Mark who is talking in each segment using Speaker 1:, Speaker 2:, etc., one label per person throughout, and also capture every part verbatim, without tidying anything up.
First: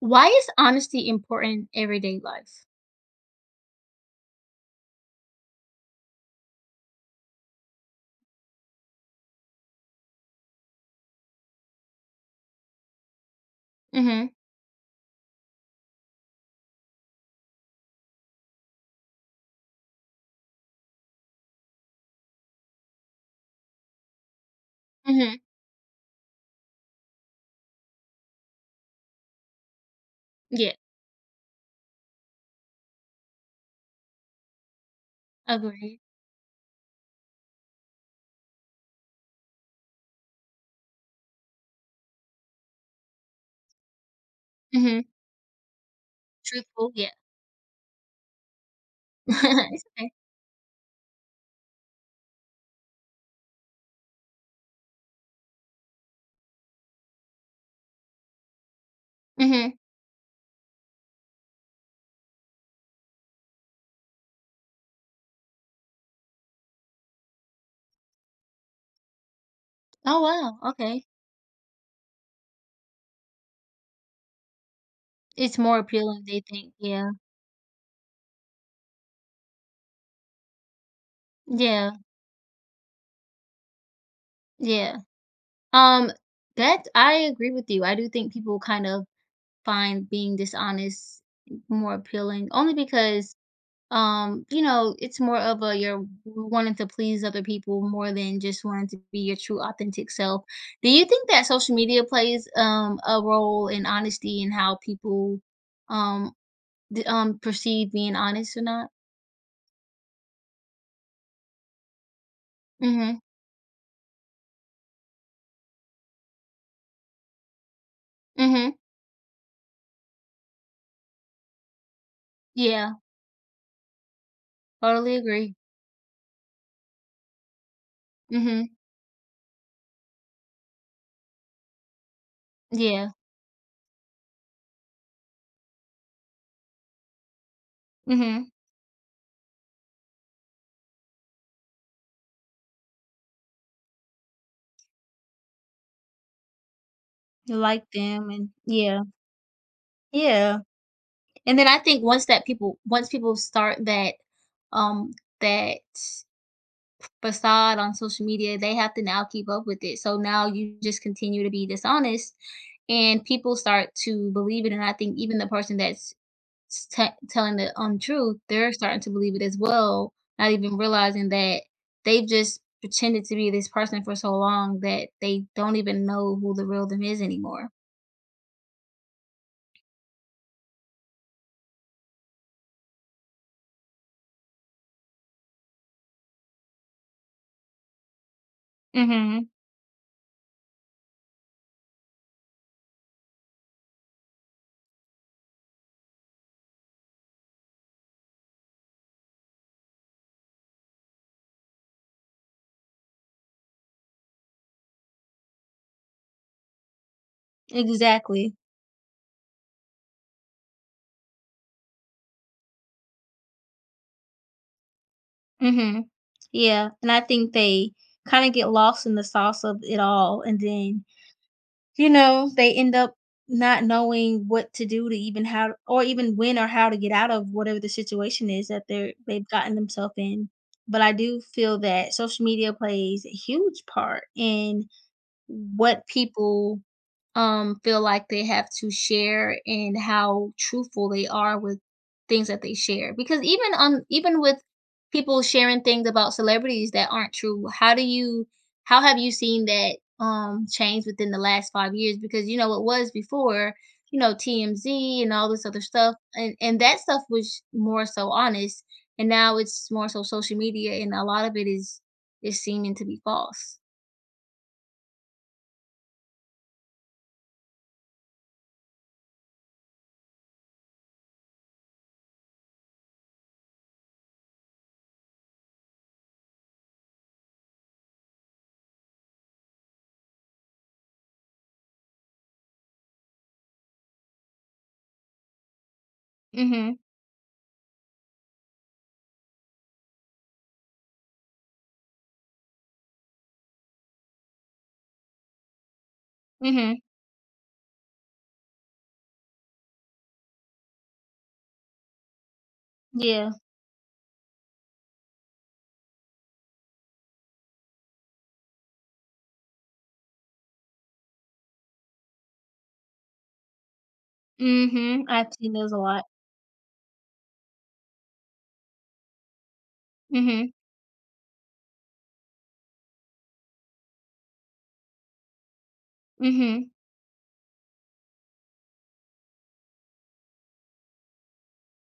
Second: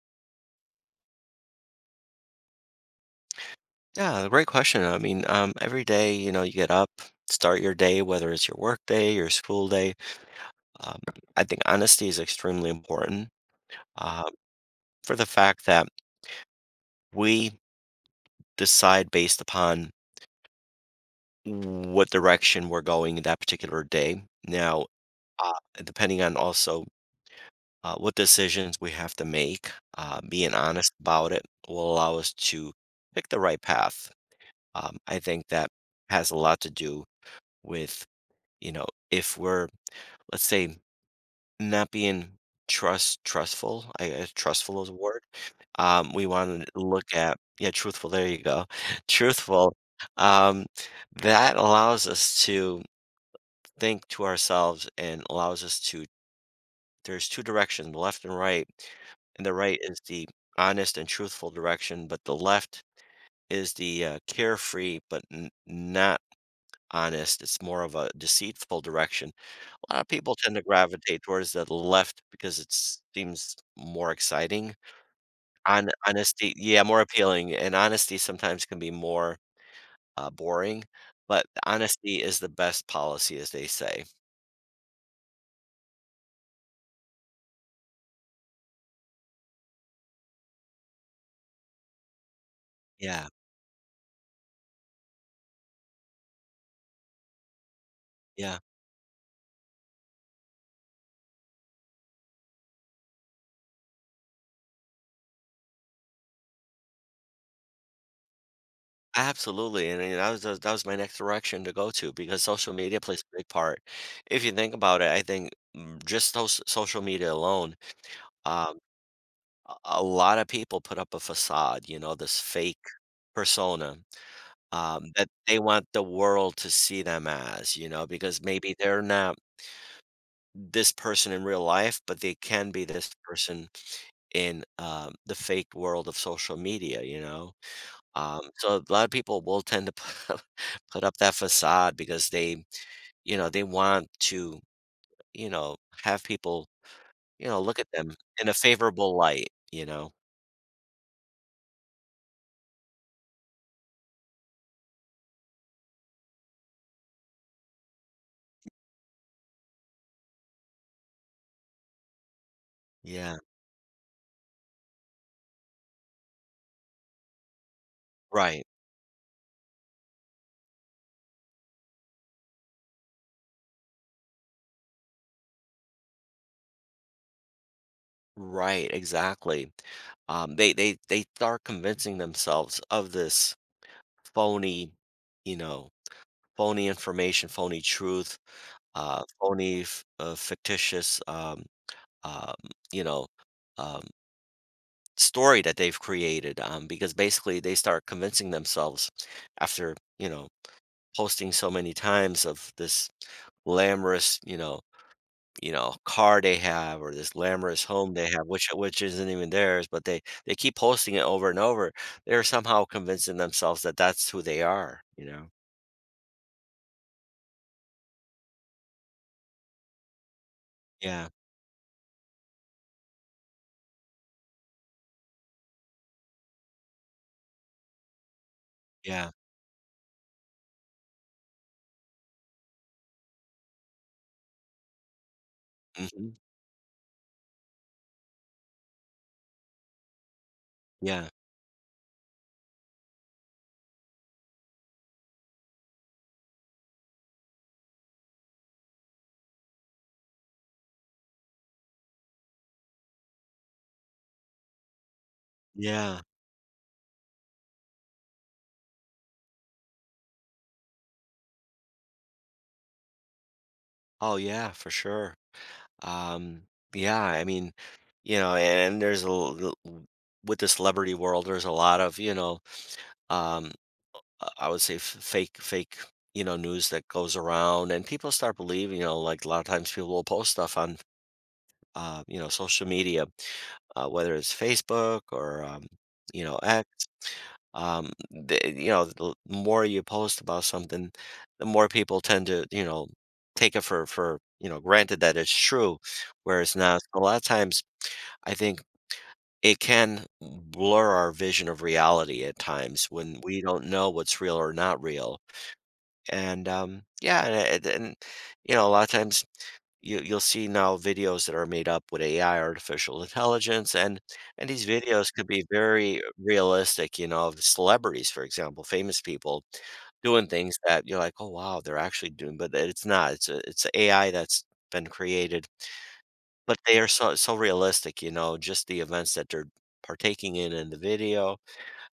Speaker 1: Why is honesty important in everyday life?
Speaker 2: Yeah, great question. I mean, um, every day, you know, you get up, start your day, whether it's your work day, your school day. Um, I think honesty is extremely important uh,
Speaker 1: Mhm,
Speaker 2: for the fact that we decide based upon what direction we're going in that particular day. Now,
Speaker 1: mhm,
Speaker 2: uh, depending on also, uh, what decisions we have to make, uh, being
Speaker 1: yeah,
Speaker 2: honest about it will allow us to pick the right path. Um, I think that
Speaker 1: agreed.
Speaker 2: has a lot to do with, you know, if we're, let's say, not being trust trustful. I guess trustful is a
Speaker 1: Mhm,
Speaker 2: word. Um, we want to
Speaker 1: truthful, yeah.
Speaker 2: look at, yeah, truthful. There you go, truthful.
Speaker 1: It's okay.
Speaker 2: Um, that allows us to think to ourselves and allows us to. There's two directions, the left and right, and the
Speaker 1: Mhm.
Speaker 2: right is the honest and truthful direction, but the left is the uh, carefree but n- not honest. It's more of a deceitful direction. Uh,
Speaker 1: Oh,
Speaker 2: people tend to
Speaker 1: wow, okay.
Speaker 2: gravitate towards the left because it seems more exciting.
Speaker 1: It's more
Speaker 2: Hon
Speaker 1: appealing, they
Speaker 2: honesty,
Speaker 1: think,
Speaker 2: yeah, more
Speaker 1: yeah.
Speaker 2: appealing, and honesty sometimes can be more, uh, boring, but
Speaker 1: Yeah,
Speaker 2: honesty is the best policy, as they say.
Speaker 1: yeah. Um, that I agree with you. I do think people kind of find being dishonest more appealing only
Speaker 2: Yeah,
Speaker 1: because um you know it's more of a you're wanting to please other people more than
Speaker 2: yeah,
Speaker 1: just wanting to be your true authentic self. Do you think that social media plays um a role in honesty and how people um d- um perceive being honest or not?
Speaker 2: absolutely, and, you, that was that was my next direction to go to because social media
Speaker 1: Mhm,
Speaker 2: plays a big part. If you think about it, I think, mm, just soc social media alone,
Speaker 1: mhm,
Speaker 2: um, a a lot of people put up a facade, you know, this fake
Speaker 1: yeah,
Speaker 2: persona. Um,
Speaker 1: totally
Speaker 2: that
Speaker 1: agree.
Speaker 2: they want the world to see them as, you know, because
Speaker 1: Mhm,
Speaker 2: maybe they're not this person in real life, but they can be this
Speaker 1: yeah,
Speaker 2: person in, um, the fake world of social media, you know? Um,
Speaker 1: mhm.
Speaker 2: so a lot of people will tend to put up put up that facade because they, you know, they want to, you know, have people, you
Speaker 1: You
Speaker 2: know, look
Speaker 1: like
Speaker 2: at them
Speaker 1: them,
Speaker 2: in
Speaker 1: and
Speaker 2: a
Speaker 1: yeah,
Speaker 2: favorable light, you know?
Speaker 1: yeah. And then I think once that people once people start that um that facade on social media, they have to now keep up with it. So now you just continue to be dishonest, and
Speaker 2: Yeah.
Speaker 1: people start to believe it. And I think even the person that's s- te- telling the untruth,
Speaker 2: Right.
Speaker 1: they're starting to believe it as well, not even realizing that they've just pretended to be this person for so long that they don't even know who the real them is anymore.
Speaker 2: Right, exactly. Um, they they they start convincing themselves of this phony, you know, phony information, phony truth, uh,
Speaker 1: Mhm.
Speaker 2: phony, f- uh, fictitious, um, um, you know, um, story that they've created. Um, because basically they start convincing themselves after, you know, posting so many times of this glamorous, you know, you know, car they have or this glamorous home they have,
Speaker 1: Exactly.
Speaker 2: which which isn't even theirs, but they they keep posting it over and over. They're somehow convincing themselves that that's who they are. You know.
Speaker 1: Mhm. Yeah, and I think they kind of get lost in the sauce of it all, and then
Speaker 2: Yeah.
Speaker 1: you know, they end up not knowing what to do, to even how or even when or how to get out of whatever the situation is that they're
Speaker 2: Yeah.
Speaker 1: they've gotten themselves in. But I do feel that social media plays a huge part in what
Speaker 2: Mhm.
Speaker 1: people, um, feel like they have to share, and how truthful they
Speaker 2: Yeah.
Speaker 1: are with things that they share. Because even on even with people sharing things about celebrities that aren't true, how do you how have you seen that, um, change within the last five years? Because, you know, it was before, you know, T M Z and all this other stuff,
Speaker 2: Yeah.
Speaker 1: and and that stuff was more so honest, and now it's more so social media, and a lot of it is is seeming to be false.
Speaker 2: Oh, yeah, for sure. Um, yeah, I mean, you know, and there's a l- l- w- with the celebrity world, there's a lot of, you know, um, uh, I would say f- fake, fake, you know, news that goes around and people start believing, you know, like a lot of times people will post stuff on, uh, you know, social media, uh, whether it's Facebook or, um, you know, X.
Speaker 1: Mhm.
Speaker 2: Um the, you know, the more you post about something, the more people tend to, you know, take it for, for you know, granted that it's true, whereas, not
Speaker 1: Mhm.
Speaker 2: a lot of times, I think it can blur our vision of reality at times when
Speaker 1: Yeah.
Speaker 2: we don't know what's real or not real. And um yeah and, it- and you know, a lot of times you you'll see now videos that are made up with A I, artificial intelligence, and and these
Speaker 1: Mhm.
Speaker 2: videos could
Speaker 1: I've
Speaker 2: be
Speaker 1: seen those a
Speaker 2: very
Speaker 1: lot.
Speaker 2: realistic, you know, of celebrities, for example, famous people doing
Speaker 1: Mhm.
Speaker 2: things that you're like, "Oh, wow, they're actually doing," but it's not. It's a it's a AI that's been created, but
Speaker 1: Mhm.
Speaker 2: they are so so realistic, you know, just the events that they're partaking in in the video.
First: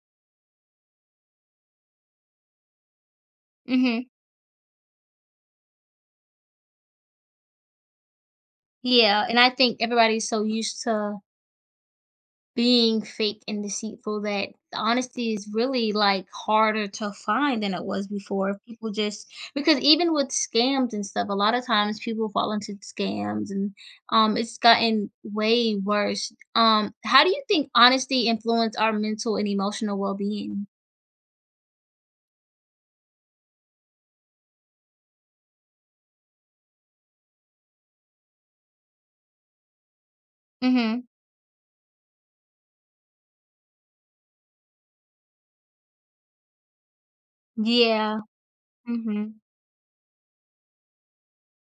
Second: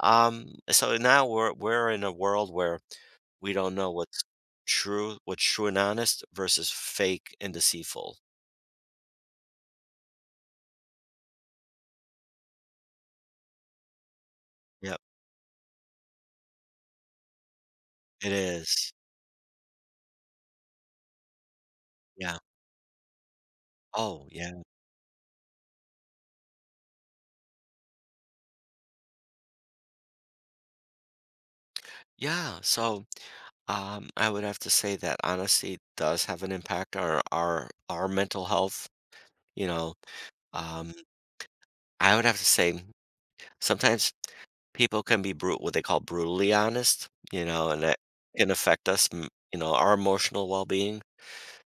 Speaker 2: Um, so now we're we're in a world where we don't know
Speaker 1: Mhm.
Speaker 2: what's true, what's true and honest versus fake and deceitful.
Speaker 1: Yeah, and I think everybody's so used to being fake and deceitful that
Speaker 2: Yeah.
Speaker 1: honesty is really, like, harder to find than it was
Speaker 2: It
Speaker 1: before. People
Speaker 2: is.
Speaker 1: just because even with scams and stuff, a lot of times people
Speaker 2: Yeah.
Speaker 1: fall into scams, and
Speaker 2: Oh,
Speaker 1: um,
Speaker 2: yeah.
Speaker 1: it's gotten way worse. Um, how do you think honesty influence our mental and emotional well-being?
Speaker 2: Yeah, so, um, I would have to say that honesty does have an impact on our our mental health, you know? Um,
Speaker 1: Mhm.
Speaker 2: I would have to say sometimes people can be brutal, what they call brutally honest, you know, and that
Speaker 1: Yeah.
Speaker 2: can affect us, m
Speaker 1: Mhm.
Speaker 2: you know, our emotional well-being.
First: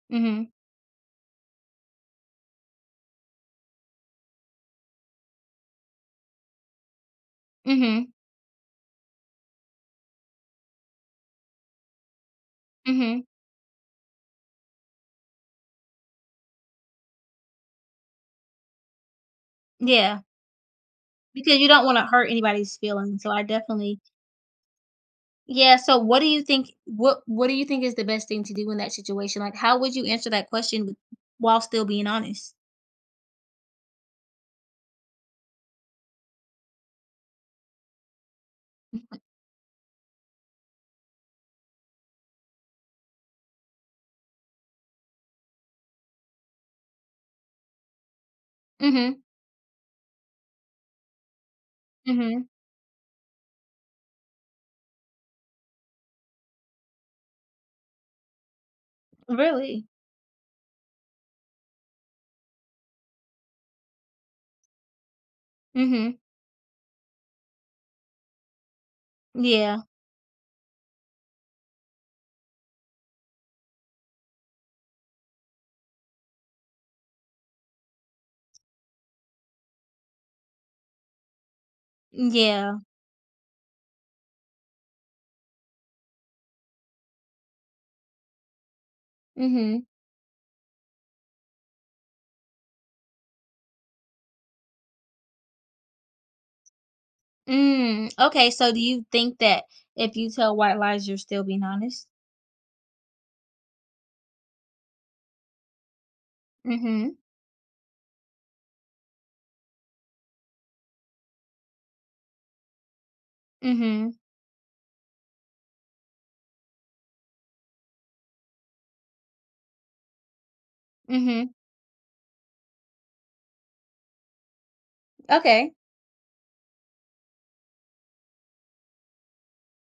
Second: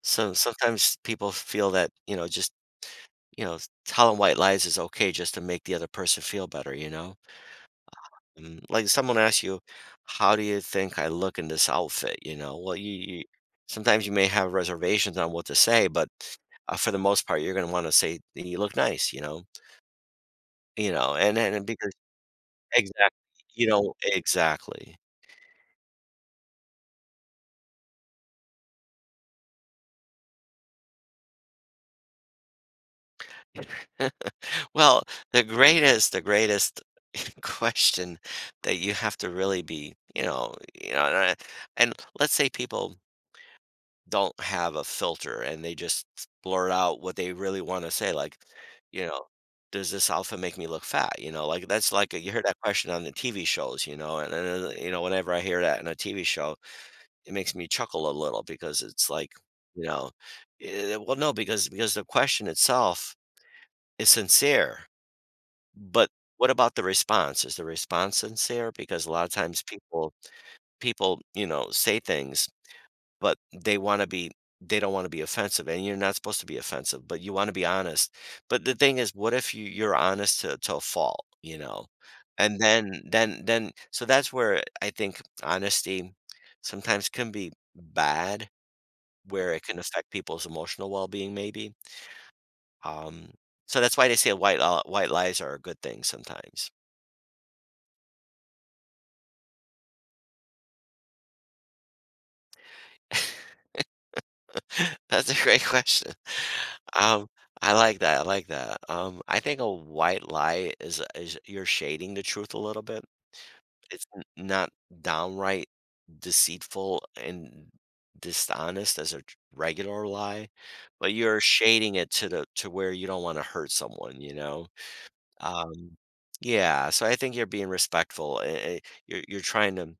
Speaker 2: So
Speaker 1: Mhm.
Speaker 2: sometimes people feel that, you know, just, you know, telling white lies is okay just to make the other person feel better, you know?
Speaker 1: Mhm.
Speaker 2: Mm, like someone asks you, "How do you think I look in this outfit?" You know, well, you, you
Speaker 1: Mhm.
Speaker 2: sometimes you may have reservations on what to say, but, uh, for the most part, you're going to want to say you look nice. You know,
Speaker 1: Yeah.
Speaker 2: you know, and
Speaker 1: Because
Speaker 2: and
Speaker 1: you don't
Speaker 2: because
Speaker 1: wanna hurt anybody's
Speaker 2: exactly,
Speaker 1: feelings, so I
Speaker 2: you know,
Speaker 1: definitely.
Speaker 2: exactly.
Speaker 1: Yeah, so what do you think what what do you think is the best thing to do in that situation? Like, how would you answer that question with while still being honest?
Speaker 2: Well, the greatest, the greatest question that you have to really be, you know, you know, and, I- and let's say people don't have a filter and they just blurt out what they really want to say. Like, you know,
Speaker 1: Mhm,
Speaker 2: does this outfit make me look fat? You know, like that's like you hear
Speaker 1: mhm.
Speaker 2: that question on the T V shows, you know, and, and uh, you know, whenever I hear that in a T V show, it makes me chuckle a little because it's like, you
Speaker 1: Really?
Speaker 2: know, eh, well, no, because because the question itself is sincere, but
Speaker 1: Mhm.
Speaker 2: what about the response? Is the response sincere? Because a lot of times
Speaker 1: Yeah.
Speaker 2: people people, you know, say things but they wanna be, they don't wanna be offensive, and you're not supposed to be offensive, but you wanna be honest. But the thing is, what if you you're honest to to a fault, you know? And
Speaker 1: Yeah.
Speaker 2: then then then so that's where I think honesty sometimes can be bad, where it can
Speaker 1: Mhm.
Speaker 2: affect people's emotional well-being maybe. Um, so that's why they say white, uh, white lies are a good thing sometimes.
Speaker 1: Mm, okay, so do you think that if you tell white lies, you're still being honest?
Speaker 2: That's a great question.
Speaker 1: Mhm,
Speaker 2: Um, I like that. I like that. Um, I think a white lie is is you're shading the truth a little bit. It's
Speaker 1: mhm,
Speaker 2: n- not downright deceitful and dishonest as a tr- regular lie, but you're
Speaker 1: mhm.
Speaker 2: shading it to the, to where you don't want to hurt someone, you know? Um,
Speaker 1: Okay.
Speaker 2: yeah, so I think you're being respectful. eh, eh, You're you're trying to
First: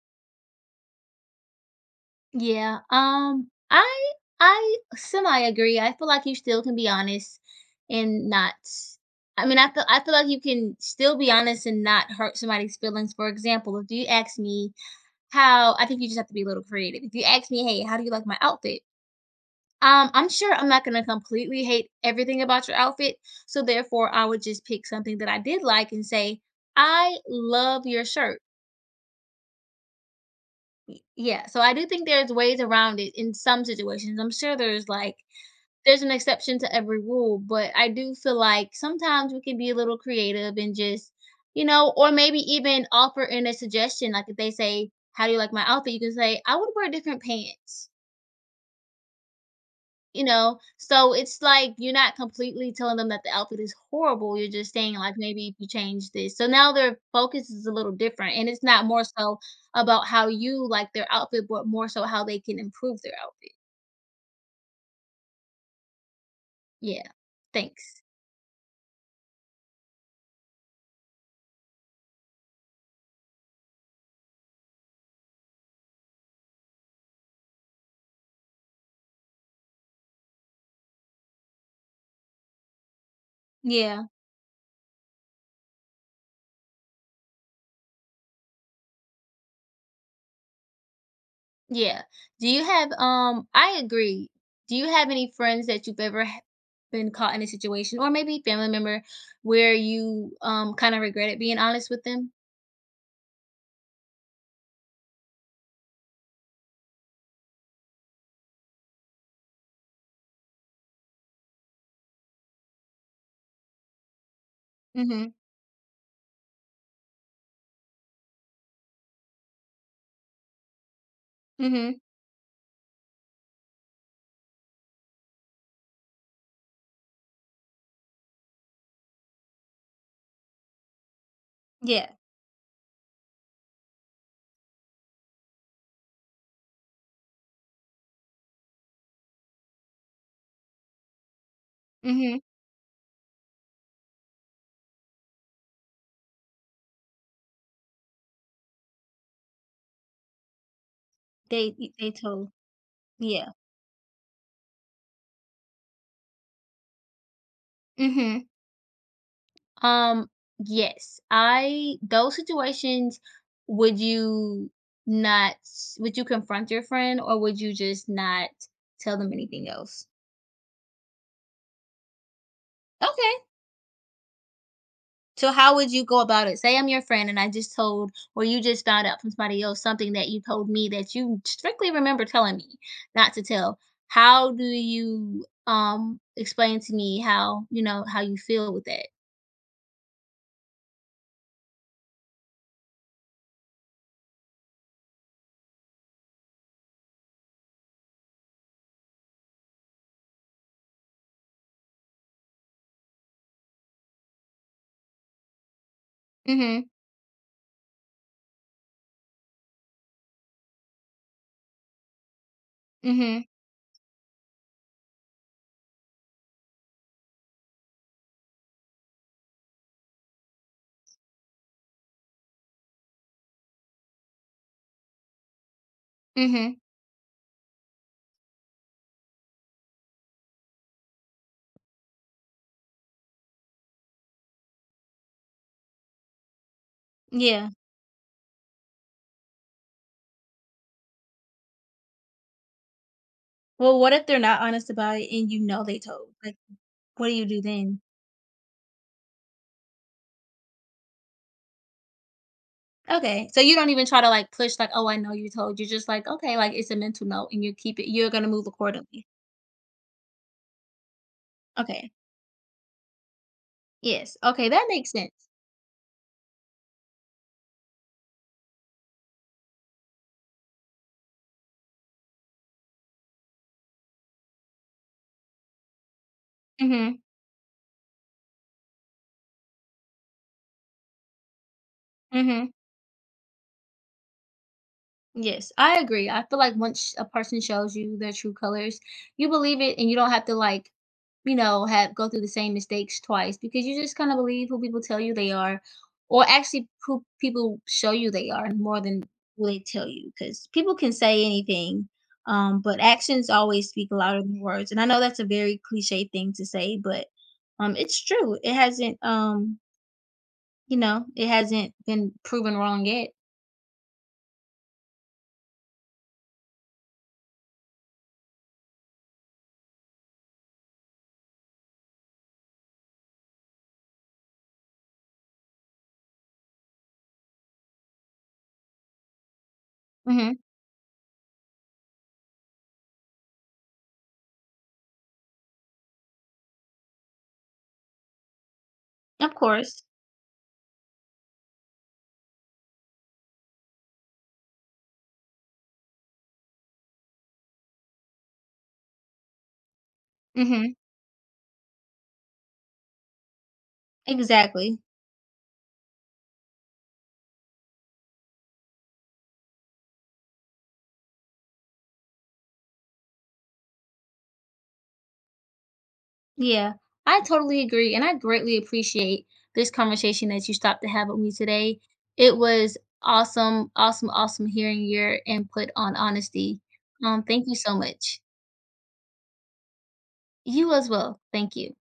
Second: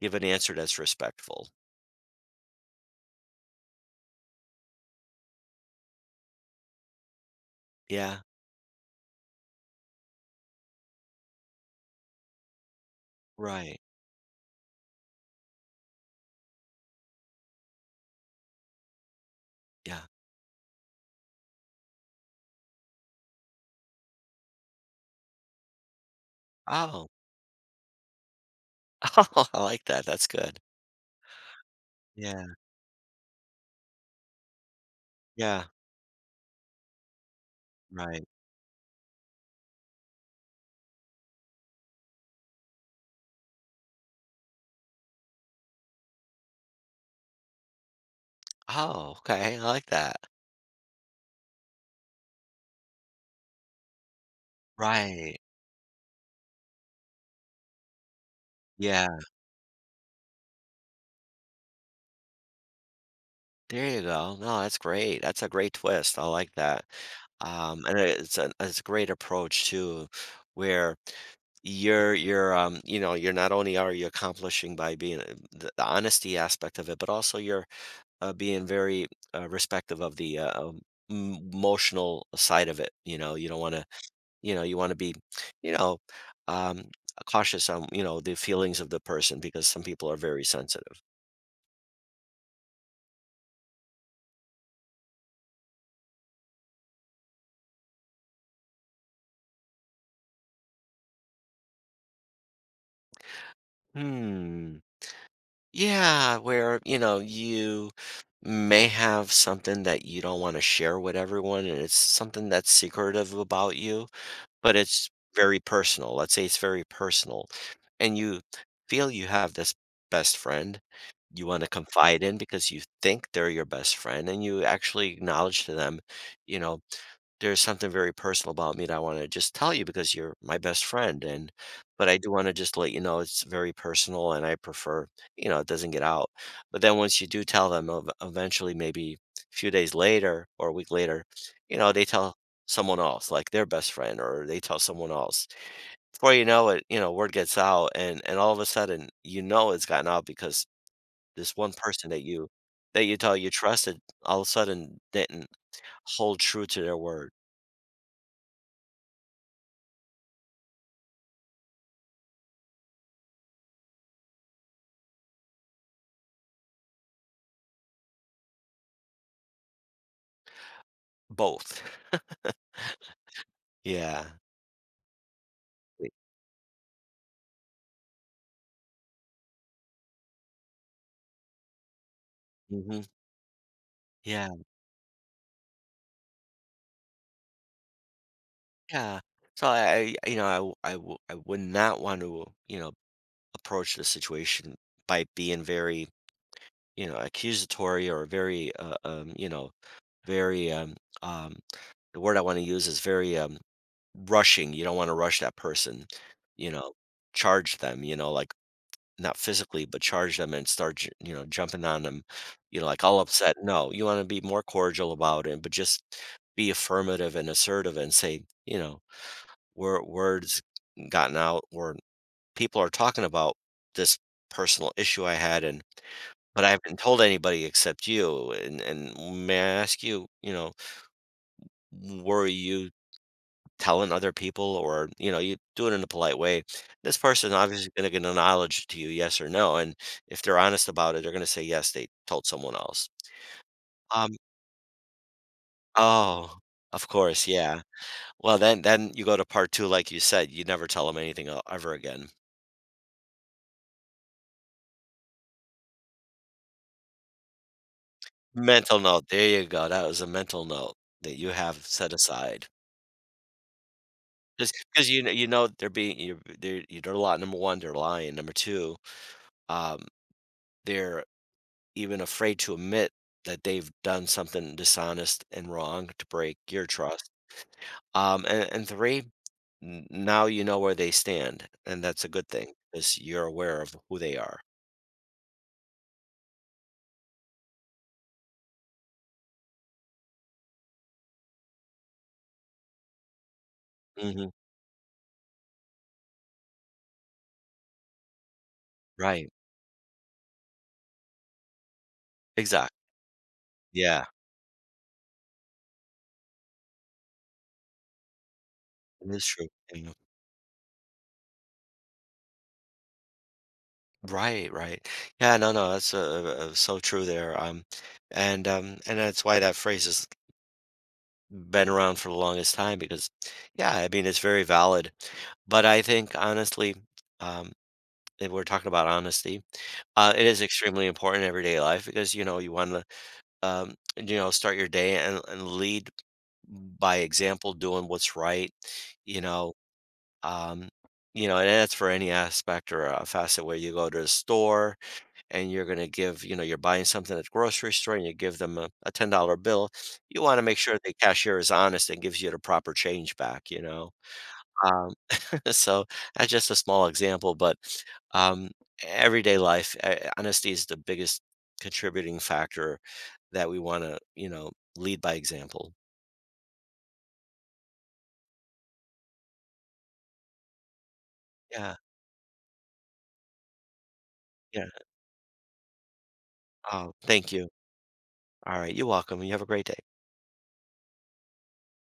Speaker 2: give an answer that's respectful.
Speaker 1: Yeah, um, I I semi agree. I feel like you still can be honest
Speaker 2: Yeah,
Speaker 1: and not. I mean, I feel I feel like you can still be honest and not hurt somebody's feelings. For example,
Speaker 2: right.
Speaker 1: if you ask me how I think you just have to be a little creative. If you ask me, "Hey, how do you like my outfit?"
Speaker 2: Yeah.
Speaker 1: Um, I'm sure I'm not going to completely hate everything about your outfit, so therefore I would just pick something that I did like and say,
Speaker 2: Oh,
Speaker 1: "I love your shirt."
Speaker 2: Oh, I like that, that's good.
Speaker 1: Yeah, so I do think there's
Speaker 2: Yeah,
Speaker 1: ways around it in some situations. I'm sure there's like
Speaker 2: yeah,
Speaker 1: there's an exception to every rule, but I do
Speaker 2: right.
Speaker 1: feel like sometimes we can be a little creative and just, you know, or maybe even offer in a suggestion. Like if they say, how do you like my outfit? You can say, I would wear different pants,
Speaker 2: Oh, okay, I like that.
Speaker 1: you know? So it's like you're not completely telling them that the outfit is horrible. You're just saying, like,
Speaker 2: Right,
Speaker 1: maybe if you change this. So now their focus is a little different. And it's not more
Speaker 2: yeah.
Speaker 1: so about how you like their outfit, but more so how they can improve their outfit.
Speaker 2: There you go. No, that's great, that's a great twist, I like that.
Speaker 1: Yeah.
Speaker 2: Um, and
Speaker 1: Thanks.
Speaker 2: it- it's a, it's a great approach too, where you're you're, um, you know, you're not only are you accomplishing by being, uh, the the honesty aspect of it, but also you're, uh, being very, uh, respective of the, uh, um, m emotional side of it, you know, you don't wanna,
Speaker 1: Yeah.
Speaker 2: you know, you want to be, you know, um, cautious on, you know, the feelings of the person because some people are very sensitive.
Speaker 1: Yeah. Do you have um I agree. Do you have any friends that you've ever h- been caught in a situation, or maybe family member, where you um kind of regretted being honest with them?
Speaker 2: Hmm. Yeah, where, you know, you may have something that you don't want to share with everyone and it's something that's secretive about you, but it's
Speaker 1: Mhm.
Speaker 2: very personal, let's say it's very personal, and you feel you have this best friend you want to
Speaker 1: Mhm.
Speaker 2: confide in because you think they're your best friend and you actually acknowledge to them, you know, there's something very personal about me that I wanna just tell you because you're my best friend, and but
Speaker 1: Yeah.
Speaker 2: I do wanna just let you know it's very personal and I prefer, you know, it doesn't get out. But then once you do tell them, ev eventually, maybe a few days later or a week later, you know, they tell
Speaker 1: Mhm.
Speaker 2: someone else, like their best friend, or they tell someone else. Before you know it, you know, word gets out and and all of a sudden, you know, it's gotten out because this one
Speaker 1: They
Speaker 2: person
Speaker 1: they
Speaker 2: that you
Speaker 1: told.
Speaker 2: that you thought you
Speaker 1: Yeah.
Speaker 2: trusted, all of a sudden didn't hold true to their word.
Speaker 1: Mhm. Um yes. I those situations, would you not would you confront your friend, or would you just not tell them anything else?
Speaker 2: Both.
Speaker 1: Okay.
Speaker 2: Yeah.
Speaker 1: So how would you go about it? Say I'm your friend, and I just told or you just found out from somebody else something that you told me that you strictly remember telling me
Speaker 2: Mhm.
Speaker 1: not to tell.
Speaker 2: Yeah,
Speaker 1: How do you um explain to me how, you know, how you feel with that?
Speaker 2: yeah. So I I you know, I w I w I would not want to, you know, approach the situation by being very, you know, accusatory or very, uh, um, you know, very, um, um, the word I wanna use is very, um, rushing. You don't wanna rush that person, you
Speaker 1: Mhm.
Speaker 2: know, charge them, you know, like, not physically, but charge them and start, j you know, jumping on them, you know, like all
Speaker 1: Mhm.
Speaker 2: upset. No, you wanna be more cordial about it, but just be affirmative and assertive and say, you know, "Wor words gotten out or people are talking about this personal issue I had, and but I
Speaker 1: Mhm.
Speaker 2: haven't told anybody except you, and and may I ask you, you know, were you telling other people?" Or, you know, you do it in a polite way. This person
Speaker 1: Yeah.
Speaker 2: obviously going to get an knowledge to you yes or no, and if they're honest about it they're going to say yes they told someone else.
Speaker 1: Well, what if
Speaker 2: um
Speaker 1: they're not honest about it and you know they told?
Speaker 2: oh,
Speaker 1: Like,
Speaker 2: of
Speaker 1: what do
Speaker 2: course,
Speaker 1: you do
Speaker 2: yeah,
Speaker 1: then?
Speaker 2: well then then you go to part two, like you said, you never tell them anything el- ever again.
Speaker 1: Okay. So you don't even try to like push like, "Oh, I know you told." You're just like, "Okay, like it's a mental note and you keep it you're going to move
Speaker 2: Mental
Speaker 1: accordingly."
Speaker 2: note, there you go, that was a mental note that you have
Speaker 1: Okay.
Speaker 2: set aside.
Speaker 1: Yes. Okay,
Speaker 2: Just
Speaker 1: that
Speaker 2: because
Speaker 1: makes
Speaker 2: you know,
Speaker 1: sense.
Speaker 2: you know they're being you're they're, you- they're lying, number one. They're lying, number two, um they're even afraid to admit that they've done something dishonest and wrong to break your
Speaker 1: Mhm.
Speaker 2: trust. Um, and, and three, n- now you know where they stand, and that's a good
Speaker 1: Mhm.
Speaker 2: thing because you're aware of who they are.
Speaker 1: Yes, I agree. I feel like once a person shows you their true colors, you believe it, and you don't have to like, you know, have go through the same mistakes twice, because you just kind of
Speaker 2: Hmm.
Speaker 1: believe who people tell you they are, or actually who people show you they are more than
Speaker 2: Right.
Speaker 1: who they tell you, because people can say anything. Um,
Speaker 2: Exactly.
Speaker 1: but actions always speak
Speaker 2: Yeah,
Speaker 1: louder than words. And I know that's a very cliche thing to say, but um it's true. It hasn't
Speaker 2: it is true.
Speaker 1: um,
Speaker 2: Yeah.
Speaker 1: you know, it hasn't been proven wrong yet.
Speaker 2: Right, right. Yeah, no, no, that's uh, uh, so true there. Um, and um, and that's why that phrase has been around for the longest time because, yeah, I mean, it's very valid. But I think, honestly, um, if we're talking about honesty, Uh, it
Speaker 1: Mhm.
Speaker 2: is extremely important in everyday life because, you know, you wanna, um, you know, start your day and and lead by example, doing what's right, you
Speaker 1: Of
Speaker 2: know,
Speaker 1: course.
Speaker 2: um, you know, and that's for any aspect or a facet, where you go to the store and you're gonna give, you know, you're buying something at the grocery store and you give them a a ten dollar bill, you wanna make
Speaker 1: Mhm.
Speaker 2: sure the cashier is honest and gives you the proper change back, you know?
Speaker 1: Exactly.
Speaker 2: Um, so that's just a small example, but, um, everyday life, uh, honesty is the biggest contributing factor that we want to, you know, lead by example.
Speaker 1: Yeah, I totally agree, and I greatly appreciate this conversation that you stopped to have with me
Speaker 2: Yeah,
Speaker 1: today. It was awesome, awesome, awesome
Speaker 2: yeah.
Speaker 1: hearing your input on honesty.
Speaker 2: Oh,
Speaker 1: Um,
Speaker 2: thank
Speaker 1: thank
Speaker 2: you.
Speaker 1: you so much.
Speaker 2: All right, you're welcome. You have a great day.
Speaker 1: You as well. Thank you.